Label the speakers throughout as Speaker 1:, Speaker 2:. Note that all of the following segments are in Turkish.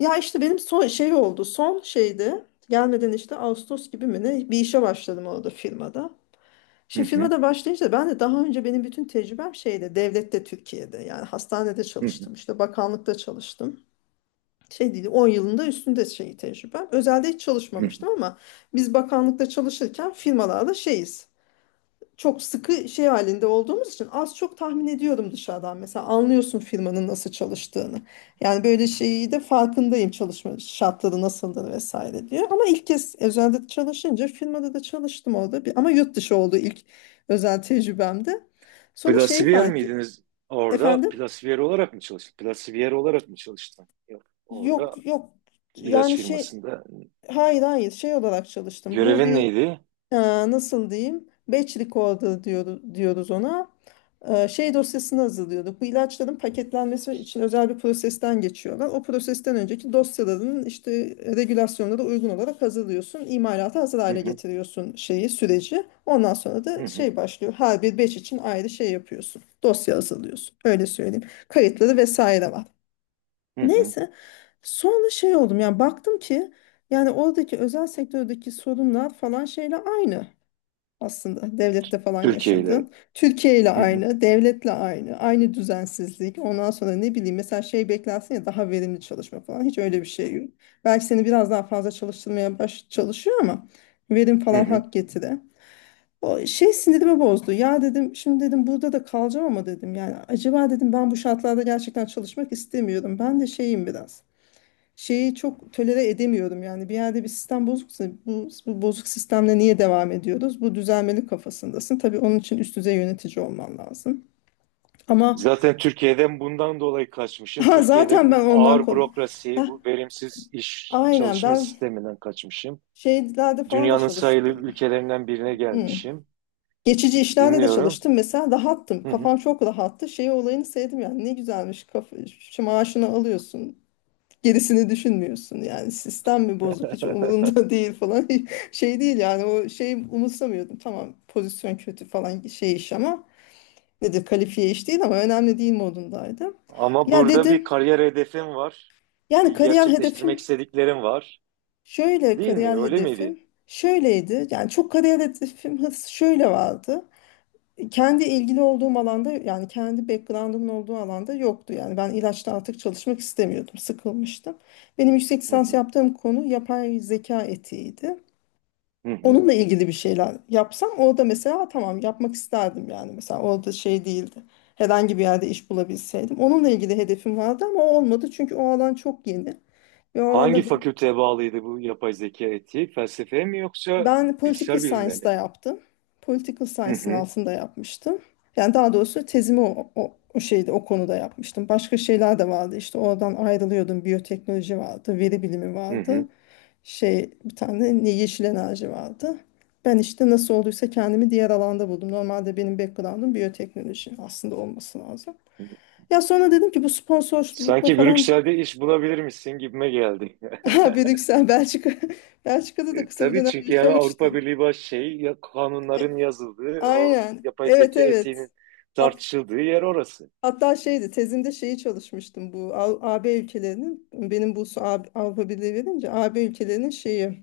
Speaker 1: Ya işte benim son şey oldu. Son şeydi. Gelmeden işte Ağustos gibi mi ne bir işe başladım orada firmada.
Speaker 2: Hı
Speaker 1: Şimdi
Speaker 2: hı,
Speaker 1: firmada başlayınca ben de daha önce benim bütün tecrübem şeyde devlette Türkiye'de yani hastanede
Speaker 2: hı hı,
Speaker 1: çalıştım işte bakanlıkta çalıştım. Şey değil 10 yılında üstünde şey tecrübem. Özelde hiç
Speaker 2: hı
Speaker 1: çalışmamıştım ama biz bakanlıkta çalışırken firmalarda şeyiz çok sıkı şey halinde olduğumuz için az çok tahmin ediyorum dışarıdan. Mesela anlıyorsun firmanın nasıl çalıştığını. Yani böyle şeyi de farkındayım çalışma şartları nasıldır vesaire diye. Ama ilk kez özelde çalışınca firmada da çalıştım orada. Bir, ama yurt dışı oldu ilk özel tecrübemde. Sonra şeyi
Speaker 2: Plasiver
Speaker 1: fark
Speaker 2: miydiniz orada?
Speaker 1: efendim
Speaker 2: Plasiver olarak mı çalıştın? Plasiver olarak mı çalıştın? Yok. Orada
Speaker 1: yok yok
Speaker 2: ilaç
Speaker 1: yani şey
Speaker 2: firmasında.
Speaker 1: hayır hayır şey olarak çalıştım. Bu
Speaker 2: Görevin
Speaker 1: bir
Speaker 2: neydi?
Speaker 1: Nasıl diyeyim? Batch recorder diyoruz ona. Şey dosyasını hazırlıyorduk. Bu ilaçların paketlenmesi için özel bir prosesten geçiyorlar. O prosesten önceki dosyaların işte regülasyonlara uygun olarak hazırlıyorsun. İmalata hazır
Speaker 2: Hı
Speaker 1: hale
Speaker 2: hı,
Speaker 1: getiriyorsun şeyi, süreci. Ondan sonra
Speaker 2: hı
Speaker 1: da
Speaker 2: hı,
Speaker 1: şey başlıyor. Her bir batch için ayrı şey yapıyorsun. Dosya hazırlıyorsun. Öyle söyleyeyim. Kayıtları vesaire var.
Speaker 2: hı hı.
Speaker 1: Neyse sonra şey oldum yani baktım ki yani oradaki özel sektördeki sorunlar falan şeyle aynı. Aslında devlette falan
Speaker 2: Türkiye ile.
Speaker 1: yaşadın. Türkiye ile
Speaker 2: Hı hı,
Speaker 1: aynı, devletle aynı, aynı düzensizlik. Ondan sonra ne bileyim mesela şey beklersin ya daha verimli çalışma falan. Hiç öyle bir şey yok. Belki seni biraz daha fazla çalıştırmaya baş çalışıyor ama verim
Speaker 2: hı
Speaker 1: falan
Speaker 2: hı.
Speaker 1: hak getire. O şey sinirimi bozdu. Ya dedim şimdi dedim burada da kalacağım ama dedim yani acaba dedim ben bu şartlarda gerçekten çalışmak istemiyorum. Ben de şeyim biraz şeyi çok tolere edemiyorum yani bir yerde bir sistem bozuksa bu bozuk sistemle niye devam ediyoruz? Bu düzelmeli kafasındasın. Tabii onun için üst düzey yönetici olman lazım. Ama
Speaker 2: Zaten Türkiye'den bundan dolayı kaçmışım.
Speaker 1: ha,
Speaker 2: Türkiye'de
Speaker 1: zaten ben
Speaker 2: bu
Speaker 1: ondan
Speaker 2: ağır
Speaker 1: kon-
Speaker 2: bürokrasi,
Speaker 1: Heh,
Speaker 2: bu verimsiz iş
Speaker 1: aynen
Speaker 2: çalışma
Speaker 1: ben
Speaker 2: sisteminden kaçmışım.
Speaker 1: şeylerde falan da
Speaker 2: Dünyanın sayılı
Speaker 1: çalıştım.
Speaker 2: ülkelerinden birine
Speaker 1: Hmm.
Speaker 2: gelmişim.
Speaker 1: Geçici işlerde de
Speaker 2: Dinliyorum.
Speaker 1: çalıştım mesela rahattım.
Speaker 2: Hı hı.
Speaker 1: Kafam çok rahattı. Şey olayını sevdim yani ne güzelmiş. Kafa, şu maaşını alıyorsun. Gerisini düşünmüyorsun yani sistem mi bozuk hiç umurunda değil falan şey değil yani o şeyi umursamıyordum tamam pozisyon kötü falan şey iş ama nedir kalifiye iş değil ama önemli değil modundaydım
Speaker 2: Ama
Speaker 1: ya
Speaker 2: burada bir
Speaker 1: dedim
Speaker 2: kariyer hedefim var.
Speaker 1: yani
Speaker 2: Bir
Speaker 1: kariyer
Speaker 2: gerçekleştirmek
Speaker 1: hedefim
Speaker 2: istediklerim var.
Speaker 1: şöyle
Speaker 2: Değil mi?
Speaker 1: kariyer
Speaker 2: Öyle miydi?
Speaker 1: hedefim şöyleydi yani çok kariyer hedefim hırs şöyle vardı kendi ilgili olduğum alanda yani kendi background'ımın olduğu alanda yoktu. Yani ben ilaçta artık çalışmak istemiyordum, sıkılmıştım. Benim yüksek
Speaker 2: Hı
Speaker 1: lisans
Speaker 2: hı.
Speaker 1: yaptığım konu yapay zeka etiğiydi.
Speaker 2: Hı hı.
Speaker 1: Onunla ilgili bir şeyler yapsam orada mesela tamam yapmak isterdim yani mesela orada şey değildi. Herhangi bir yerde iş bulabilseydim. Onunla ilgili hedefim vardı ama o olmadı çünkü o alan çok yeni ve o
Speaker 2: Hangi
Speaker 1: alanda
Speaker 2: fakülteye bağlıydı bu yapay zeka etiği? Felsefeye mi yoksa
Speaker 1: ben political
Speaker 2: bilgisayar bilimlerine
Speaker 1: science'da
Speaker 2: mi?
Speaker 1: yaptım. Political
Speaker 2: Hı
Speaker 1: science'ın
Speaker 2: hı.
Speaker 1: altında yapmıştım. Yani daha doğrusu tezimi o şeyde o konuda yapmıştım. Başka şeyler de vardı işte oradan ayrılıyordum. Biyoteknoloji vardı, veri bilimi
Speaker 2: Hı
Speaker 1: vardı.
Speaker 2: hı.
Speaker 1: Şey bir tane ne yeşil enerji vardı. Ben işte nasıl olduysa kendimi diğer alanda buldum. Normalde benim background'um biyoteknoloji aslında olması lazım. Ya sonra dedim ki bu sponsorlukla
Speaker 2: Sanki
Speaker 1: falan
Speaker 2: Brüksel'de iş bulabilir misin gibime geldi.
Speaker 1: ha, Brüksel, Belçika. Belçika'da da kısa bir
Speaker 2: Tabii,
Speaker 1: dönem
Speaker 2: çünkü yani Avrupa
Speaker 1: yaşamıştım.
Speaker 2: Birliği baş şey ya, kanunların
Speaker 1: E,
Speaker 2: yazıldığı, o
Speaker 1: Aynen.
Speaker 2: yapay
Speaker 1: Evet
Speaker 2: zeka
Speaker 1: evet.
Speaker 2: etiğinin
Speaker 1: Hat,
Speaker 2: tartışıldığı yer orası.
Speaker 1: hatta şeydi tezimde şeyi çalışmıştım bu A- AB ülkelerinin benim bu su- A- Avrupa Birliği verince AB ülkelerinin şeyi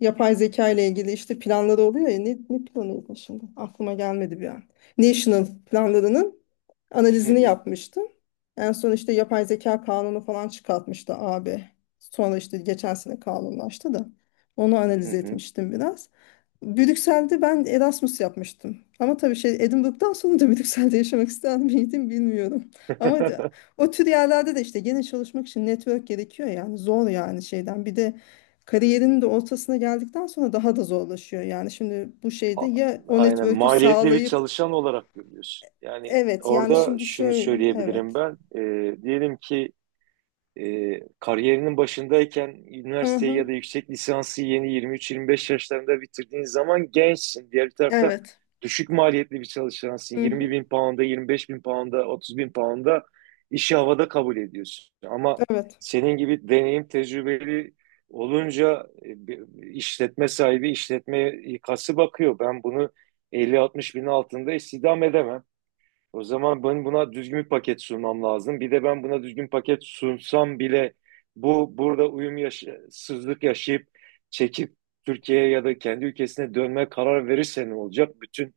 Speaker 1: yapay zeka ile ilgili işte planları oluyor ya ne planıydı şimdi aklıma gelmedi bir an. National planlarının
Speaker 2: Hı
Speaker 1: analizini
Speaker 2: hı.
Speaker 1: yapmıştım. En son işte yapay zeka kanunu falan çıkartmıştı AB. Sonra işte geçen sene kanunlaştı da onu
Speaker 2: Hı
Speaker 1: analiz
Speaker 2: hı.
Speaker 1: etmiştim biraz. Brüksel'de ben Erasmus yapmıştım. Ama tabii şey Edinburgh'dan sonra da Brüksel'de yaşamak ister miydim bilmiyorum. Ama de- o tür yerlerde de işte gene çalışmak için network gerekiyor yani zor yani şeyden. Bir de kariyerinin de ortasına geldikten sonra daha da zorlaşıyor. Yani şimdi bu şeyde
Speaker 2: A-
Speaker 1: ya o
Speaker 2: Aynen,
Speaker 1: network'ü
Speaker 2: maliyetli bir
Speaker 1: sağlayıp
Speaker 2: çalışan olarak görüyorsun. Yani
Speaker 1: evet yani
Speaker 2: orada
Speaker 1: şimdi
Speaker 2: şunu
Speaker 1: şöyle
Speaker 2: söyleyebilirim
Speaker 1: evet.
Speaker 2: ben. Diyelim ki kariyerinin başındayken
Speaker 1: Hı
Speaker 2: üniversiteyi
Speaker 1: hı.
Speaker 2: ya da yüksek lisansı yeni 23-25 yaşlarında bitirdiğin zaman gençsin. Diğer bir tarafta
Speaker 1: Evet.
Speaker 2: düşük maliyetli bir çalışansın.
Speaker 1: Hı
Speaker 2: 20
Speaker 1: hı.
Speaker 2: bin pound'a, 25 bin pound'a, 30 bin pound'a işi havada kabul ediyorsun. Ama
Speaker 1: Evet.
Speaker 2: senin gibi deneyim tecrübeli olunca bir işletme sahibi, işletme ikası bakıyor. Ben bunu 50-60 bin altında istihdam edemem. O zaman ben buna düzgün bir paket sunmam lazım. Bir de ben buna düzgün paket sunsam bile bu burada sızlık yaşayıp çekip Türkiye'ye ya da kendi ülkesine dönme karar verirse ne olacak? Bütün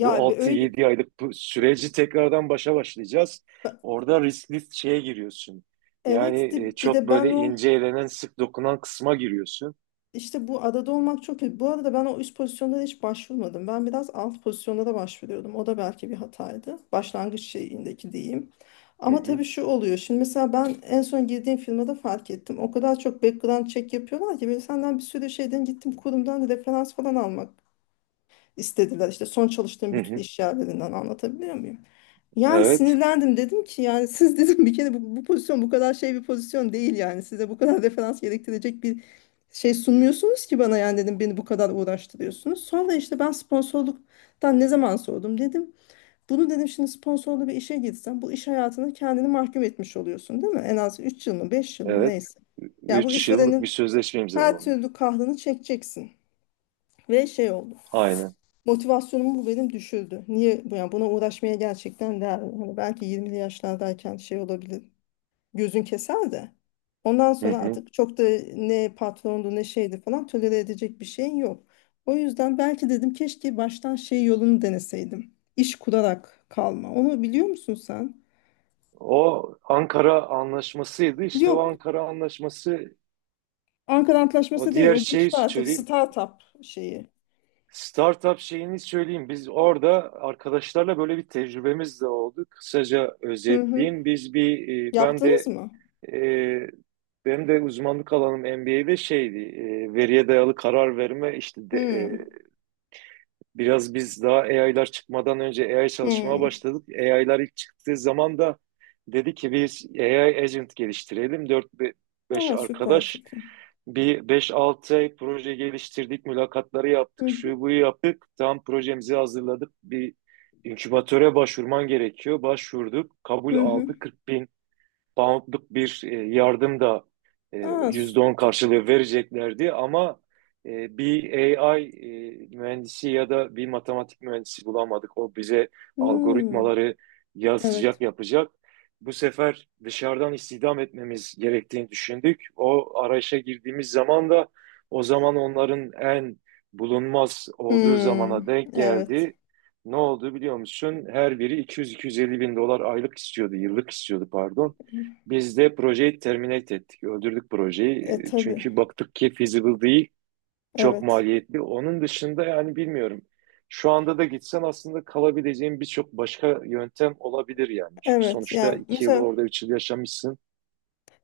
Speaker 2: bu
Speaker 1: bir
Speaker 2: altı
Speaker 1: öyle
Speaker 2: yedi aylık bu süreci tekrardan başa başlayacağız.
Speaker 1: ba-
Speaker 2: Orada riskli şeye giriyorsun.
Speaker 1: evet
Speaker 2: Yani
Speaker 1: de, bir
Speaker 2: çok
Speaker 1: de ben
Speaker 2: böyle
Speaker 1: o
Speaker 2: ince elenen, sık dokunan kısma giriyorsun.
Speaker 1: İşte bu adada olmak çok kötü. Bu arada ben o üst pozisyonlara hiç başvurmadım. Ben biraz alt pozisyonlara başvuruyordum. O da belki bir hataydı. Başlangıç şeyindeki diyeyim.
Speaker 2: Hı
Speaker 1: Ama
Speaker 2: hı,
Speaker 1: tabii şu oluyor. Şimdi mesela ben en son girdiğim firmada fark ettim. O kadar çok background check yapıyorlar ki böyle senden bir sürü şeyden gittim kurumdan referans falan almak istediler. İşte son çalıştığım
Speaker 2: hı
Speaker 1: bütün
Speaker 2: hı.
Speaker 1: iş yerlerinden anlatabiliyor muyum? Yani
Speaker 2: Evet,
Speaker 1: sinirlendim dedim ki yani siz dedim bir kere bu pozisyon bu kadar şey bir pozisyon değil yani size bu kadar referans gerektirecek bir şey sunmuyorsunuz ki bana yani dedim beni bu kadar uğraştırıyorsunuz. Sonra işte ben sponsorluktan ne zaman sordum dedim. Bunu dedim şimdi sponsorlu bir işe girsen bu iş hayatına kendini mahkum etmiş oluyorsun değil mi? En az 3 yıl mı 5 yıl mı
Speaker 2: evet.
Speaker 1: neyse. Ya bu
Speaker 2: 3 yıllık bir
Speaker 1: işverenin
Speaker 2: sözleşme
Speaker 1: her
Speaker 2: imzalamam.
Speaker 1: türlü kahrını çekeceksin. Ve şey oldu.
Speaker 2: Aynen.
Speaker 1: Motivasyonum bu benim düşürdü. Niye bu yani buna uğraşmaya gerçekten değer mi? Hani belki 20'li yaşlardayken şey olabilir. Gözün keser de. Ondan
Speaker 2: Hı
Speaker 1: sonra
Speaker 2: hı.
Speaker 1: artık çok da ne patrondu ne şeydi falan tolere edecek bir şeyin yok. O yüzden belki dedim keşke baştan şey yolunu deneseydim. İş kurarak kalma. Onu biliyor musun sen?
Speaker 2: O Ankara Anlaşması'ydı. İşte o
Speaker 1: Yok.
Speaker 2: Ankara Anlaşması,
Speaker 1: Ankara
Speaker 2: o
Speaker 1: Antlaşması değil.
Speaker 2: diğer
Speaker 1: O
Speaker 2: şeyi
Speaker 1: geçti artık
Speaker 2: söyleyeyim.
Speaker 1: startup şeyi.
Speaker 2: Startup şeyini söyleyeyim. Biz orada arkadaşlarla böyle bir tecrübemiz de oldu. Kısaca
Speaker 1: Hı hı.
Speaker 2: özetleyeyim. Ben
Speaker 1: Yaptınız
Speaker 2: de
Speaker 1: mı?
Speaker 2: e, benim de uzmanlık alanım MBA'de şeydi, veriye dayalı karar verme işte de,
Speaker 1: Hı.
Speaker 2: biraz biz daha AI'lar çıkmadan önce AI çalışmaya
Speaker 1: Hı.
Speaker 2: başladık. AI'lar ilk çıktığı zaman da dedi ki biz AI agent geliştirelim. Dört beş
Speaker 1: Ha, süper
Speaker 2: arkadaş
Speaker 1: fikir.
Speaker 2: bir beş 6 ay proje geliştirdik, mülakatları yaptık,
Speaker 1: Hı hı.
Speaker 2: şu buyu yaptık. Tam projemizi hazırladık. Bir inkübatöre başvurman gerekiyor. Başvurduk, kabul
Speaker 1: Hı hı.
Speaker 2: aldı. 40 poundluk bir yardım da
Speaker 1: Aa, s-
Speaker 2: %10 karşılığı vereceklerdi, ama bir AI mühendisi ya da bir matematik mühendisi bulamadık. O bize
Speaker 1: hmm,
Speaker 2: algoritmaları yazacak,
Speaker 1: evet.
Speaker 2: yapacak. Bu sefer dışarıdan istihdam etmemiz gerektiğini düşündük. O arayışa girdiğimiz zaman da o zaman onların en bulunmaz olduğu zamana
Speaker 1: Hmm,
Speaker 2: denk
Speaker 1: evet.
Speaker 2: geldi. Ne oldu biliyor musun? Her biri 200-250 bin dolar aylık istiyordu, yıllık istiyordu pardon. Biz de projeyi terminate ettik. Öldürdük
Speaker 1: E
Speaker 2: projeyi.
Speaker 1: tabii.
Speaker 2: Çünkü baktık ki feasible değil. Çok
Speaker 1: Evet.
Speaker 2: maliyetli. Onun dışında yani bilmiyorum. Şu anda da gitsen aslında kalabileceğin birçok başka yöntem olabilir yani. Çünkü
Speaker 1: Evet.
Speaker 2: sonuçta
Speaker 1: Ya
Speaker 2: 2 yıl
Speaker 1: mesela
Speaker 2: orada 3 yıl yaşamışsın.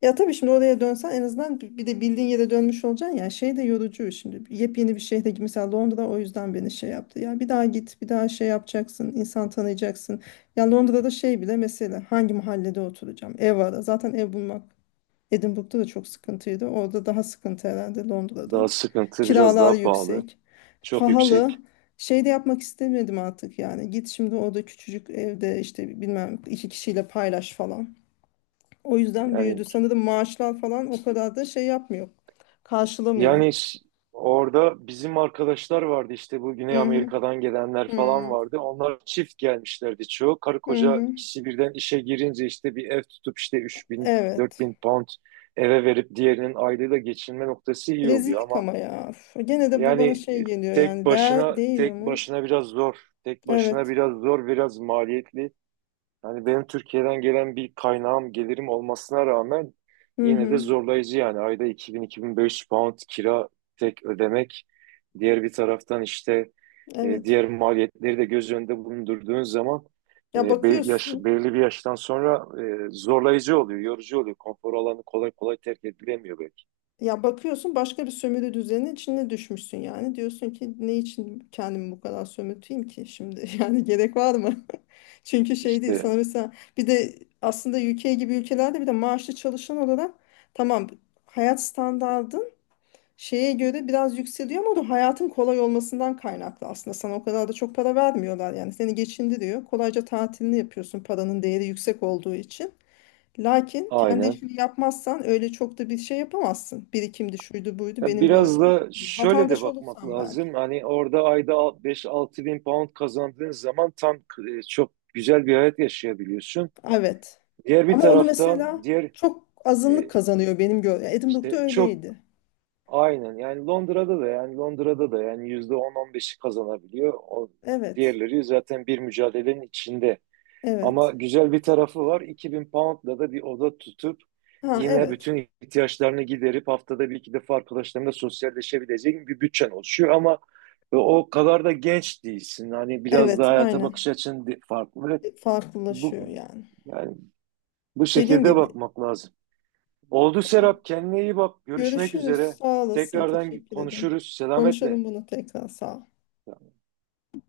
Speaker 1: ya tabii şimdi oraya dönsen en azından bi- bir de bildiğin yere dönmüş olacaksın ya şey de yorucu şimdi yepyeni bir şehre mesela Londra o yüzden beni şey yaptı ya bir daha git bir daha şey yapacaksın insan tanıyacaksın ya Londra'da şey bile mesela hangi mahallede oturacağım ev var zaten ev bulmak Edinburgh'da da çok sıkıntıydı. Orada daha sıkıntı herhalde Londra'da.
Speaker 2: Daha sıkıntı, biraz
Speaker 1: Kiralar
Speaker 2: daha pahalı.
Speaker 1: yüksek.
Speaker 2: Çok
Speaker 1: Pahalı.
Speaker 2: yüksek.
Speaker 1: Şey de yapmak istemedim artık yani. Git şimdi orada küçücük evde işte bilmem iki kişiyle paylaş falan. O yüzden
Speaker 2: Yani
Speaker 1: büyüdü. Sanırım maaşlar falan o kadar da şey yapmıyor. Karşılamıyor.
Speaker 2: Yani orada bizim arkadaşlar vardı, işte bu
Speaker 1: Hı
Speaker 2: Güney
Speaker 1: hı.
Speaker 2: Amerika'dan gelenler falan
Speaker 1: Hı
Speaker 2: vardı. Onlar çift gelmişlerdi çoğu. Karı
Speaker 1: hı.
Speaker 2: koca
Speaker 1: Hı.
Speaker 2: ikisi birden işe girince işte bir ev tutup işte üç bin dört
Speaker 1: Evet.
Speaker 2: bin pound eve verip diğerinin aylığıyla geçinme noktası iyi oluyor,
Speaker 1: Rezillik
Speaker 2: ama
Speaker 1: ama ya. Üf, gene de bu
Speaker 2: yani
Speaker 1: bana
Speaker 2: e,
Speaker 1: şey geliyor
Speaker 2: tek
Speaker 1: yani. Değer,
Speaker 2: başına,
Speaker 1: değiyor mu?
Speaker 2: biraz zor. Tek başına
Speaker 1: Evet.
Speaker 2: biraz zor, biraz maliyetli. Yani benim Türkiye'den gelen bir kaynağım, gelirim olmasına rağmen
Speaker 1: Hı
Speaker 2: yine de
Speaker 1: hı.
Speaker 2: zorlayıcı yani. Ayda 2.000-2.500 pound kira tek ödemek. Diğer bir taraftan işte
Speaker 1: Evet.
Speaker 2: diğer maliyetleri de göz önünde bulundurduğun zaman
Speaker 1: Ya bakıyorsun.
Speaker 2: belirli bir yaştan sonra zorlayıcı oluyor, yorucu oluyor. Konfor alanı kolay kolay terk edilemiyor belki.
Speaker 1: Ya bakıyorsun başka bir sömürü düzeninin içine düşmüşsün yani. Diyorsun ki ne için kendimi bu kadar sömürteyim ki şimdi? Yani gerek var mı? Çünkü şey değil.
Speaker 2: İşte
Speaker 1: Sana mesela bir de aslında ülke gibi ülkelerde bir de maaşlı çalışan olarak tamam hayat standardın şeye göre biraz yükseliyor ama o da hayatın kolay olmasından kaynaklı aslında. Sana o kadar da çok para vermiyorlar yani. Seni geçindiriyor. Kolayca tatilini yapıyorsun paranın değeri yüksek olduğu için. Lakin kendi
Speaker 2: aynen.
Speaker 1: işini yapmazsan öyle çok da bir şey yapamazsın. Birikimdi şuydu buydu
Speaker 2: Ya
Speaker 1: benim
Speaker 2: biraz
Speaker 1: gördüğüm.
Speaker 2: da şöyle de
Speaker 1: Vatandaş
Speaker 2: bakmak
Speaker 1: olursan belki.
Speaker 2: lazım. Hani orada ayda 5-6 bin pound kazandığın zaman tam çok güzel bir hayat yaşayabiliyorsun.
Speaker 1: Evet.
Speaker 2: Diğer bir
Speaker 1: Ama onu
Speaker 2: taraftan
Speaker 1: mesela çok azınlık
Speaker 2: e,
Speaker 1: kazanıyor benim gördüğüm. Edinburgh'da
Speaker 2: işte çok
Speaker 1: öyleydi.
Speaker 2: aynen yani Londra'da da yani %10-15'i kazanabiliyor. O
Speaker 1: Evet.
Speaker 2: diğerleri zaten bir mücadelenin içinde. Ama
Speaker 1: Evet.
Speaker 2: güzel bir tarafı var. 2000 poundla da bir oda tutup
Speaker 1: Ha
Speaker 2: yine
Speaker 1: evet.
Speaker 2: bütün ihtiyaçlarını giderip haftada bir iki defa arkadaşlarınla sosyalleşebileceğin bir bütçen oluşuyor. Ama o kadar da genç değilsin. Hani biraz da
Speaker 1: Evet
Speaker 2: hayata bakış
Speaker 1: aynen.
Speaker 2: açın farklı. Bu,
Speaker 1: Farklılaşıyor yani.
Speaker 2: yani bu
Speaker 1: Dediğin
Speaker 2: şekilde
Speaker 1: gibi.
Speaker 2: bakmak lazım. Oldu
Speaker 1: Evet.
Speaker 2: Serap, kendine iyi bak. Görüşmek
Speaker 1: Görüşürüz.
Speaker 2: üzere.
Speaker 1: Sağ olasın.
Speaker 2: Tekrardan
Speaker 1: Teşekkür ederim.
Speaker 2: konuşuruz. Selametle.
Speaker 1: Konuşalım bunu tekrar. Sağ ol.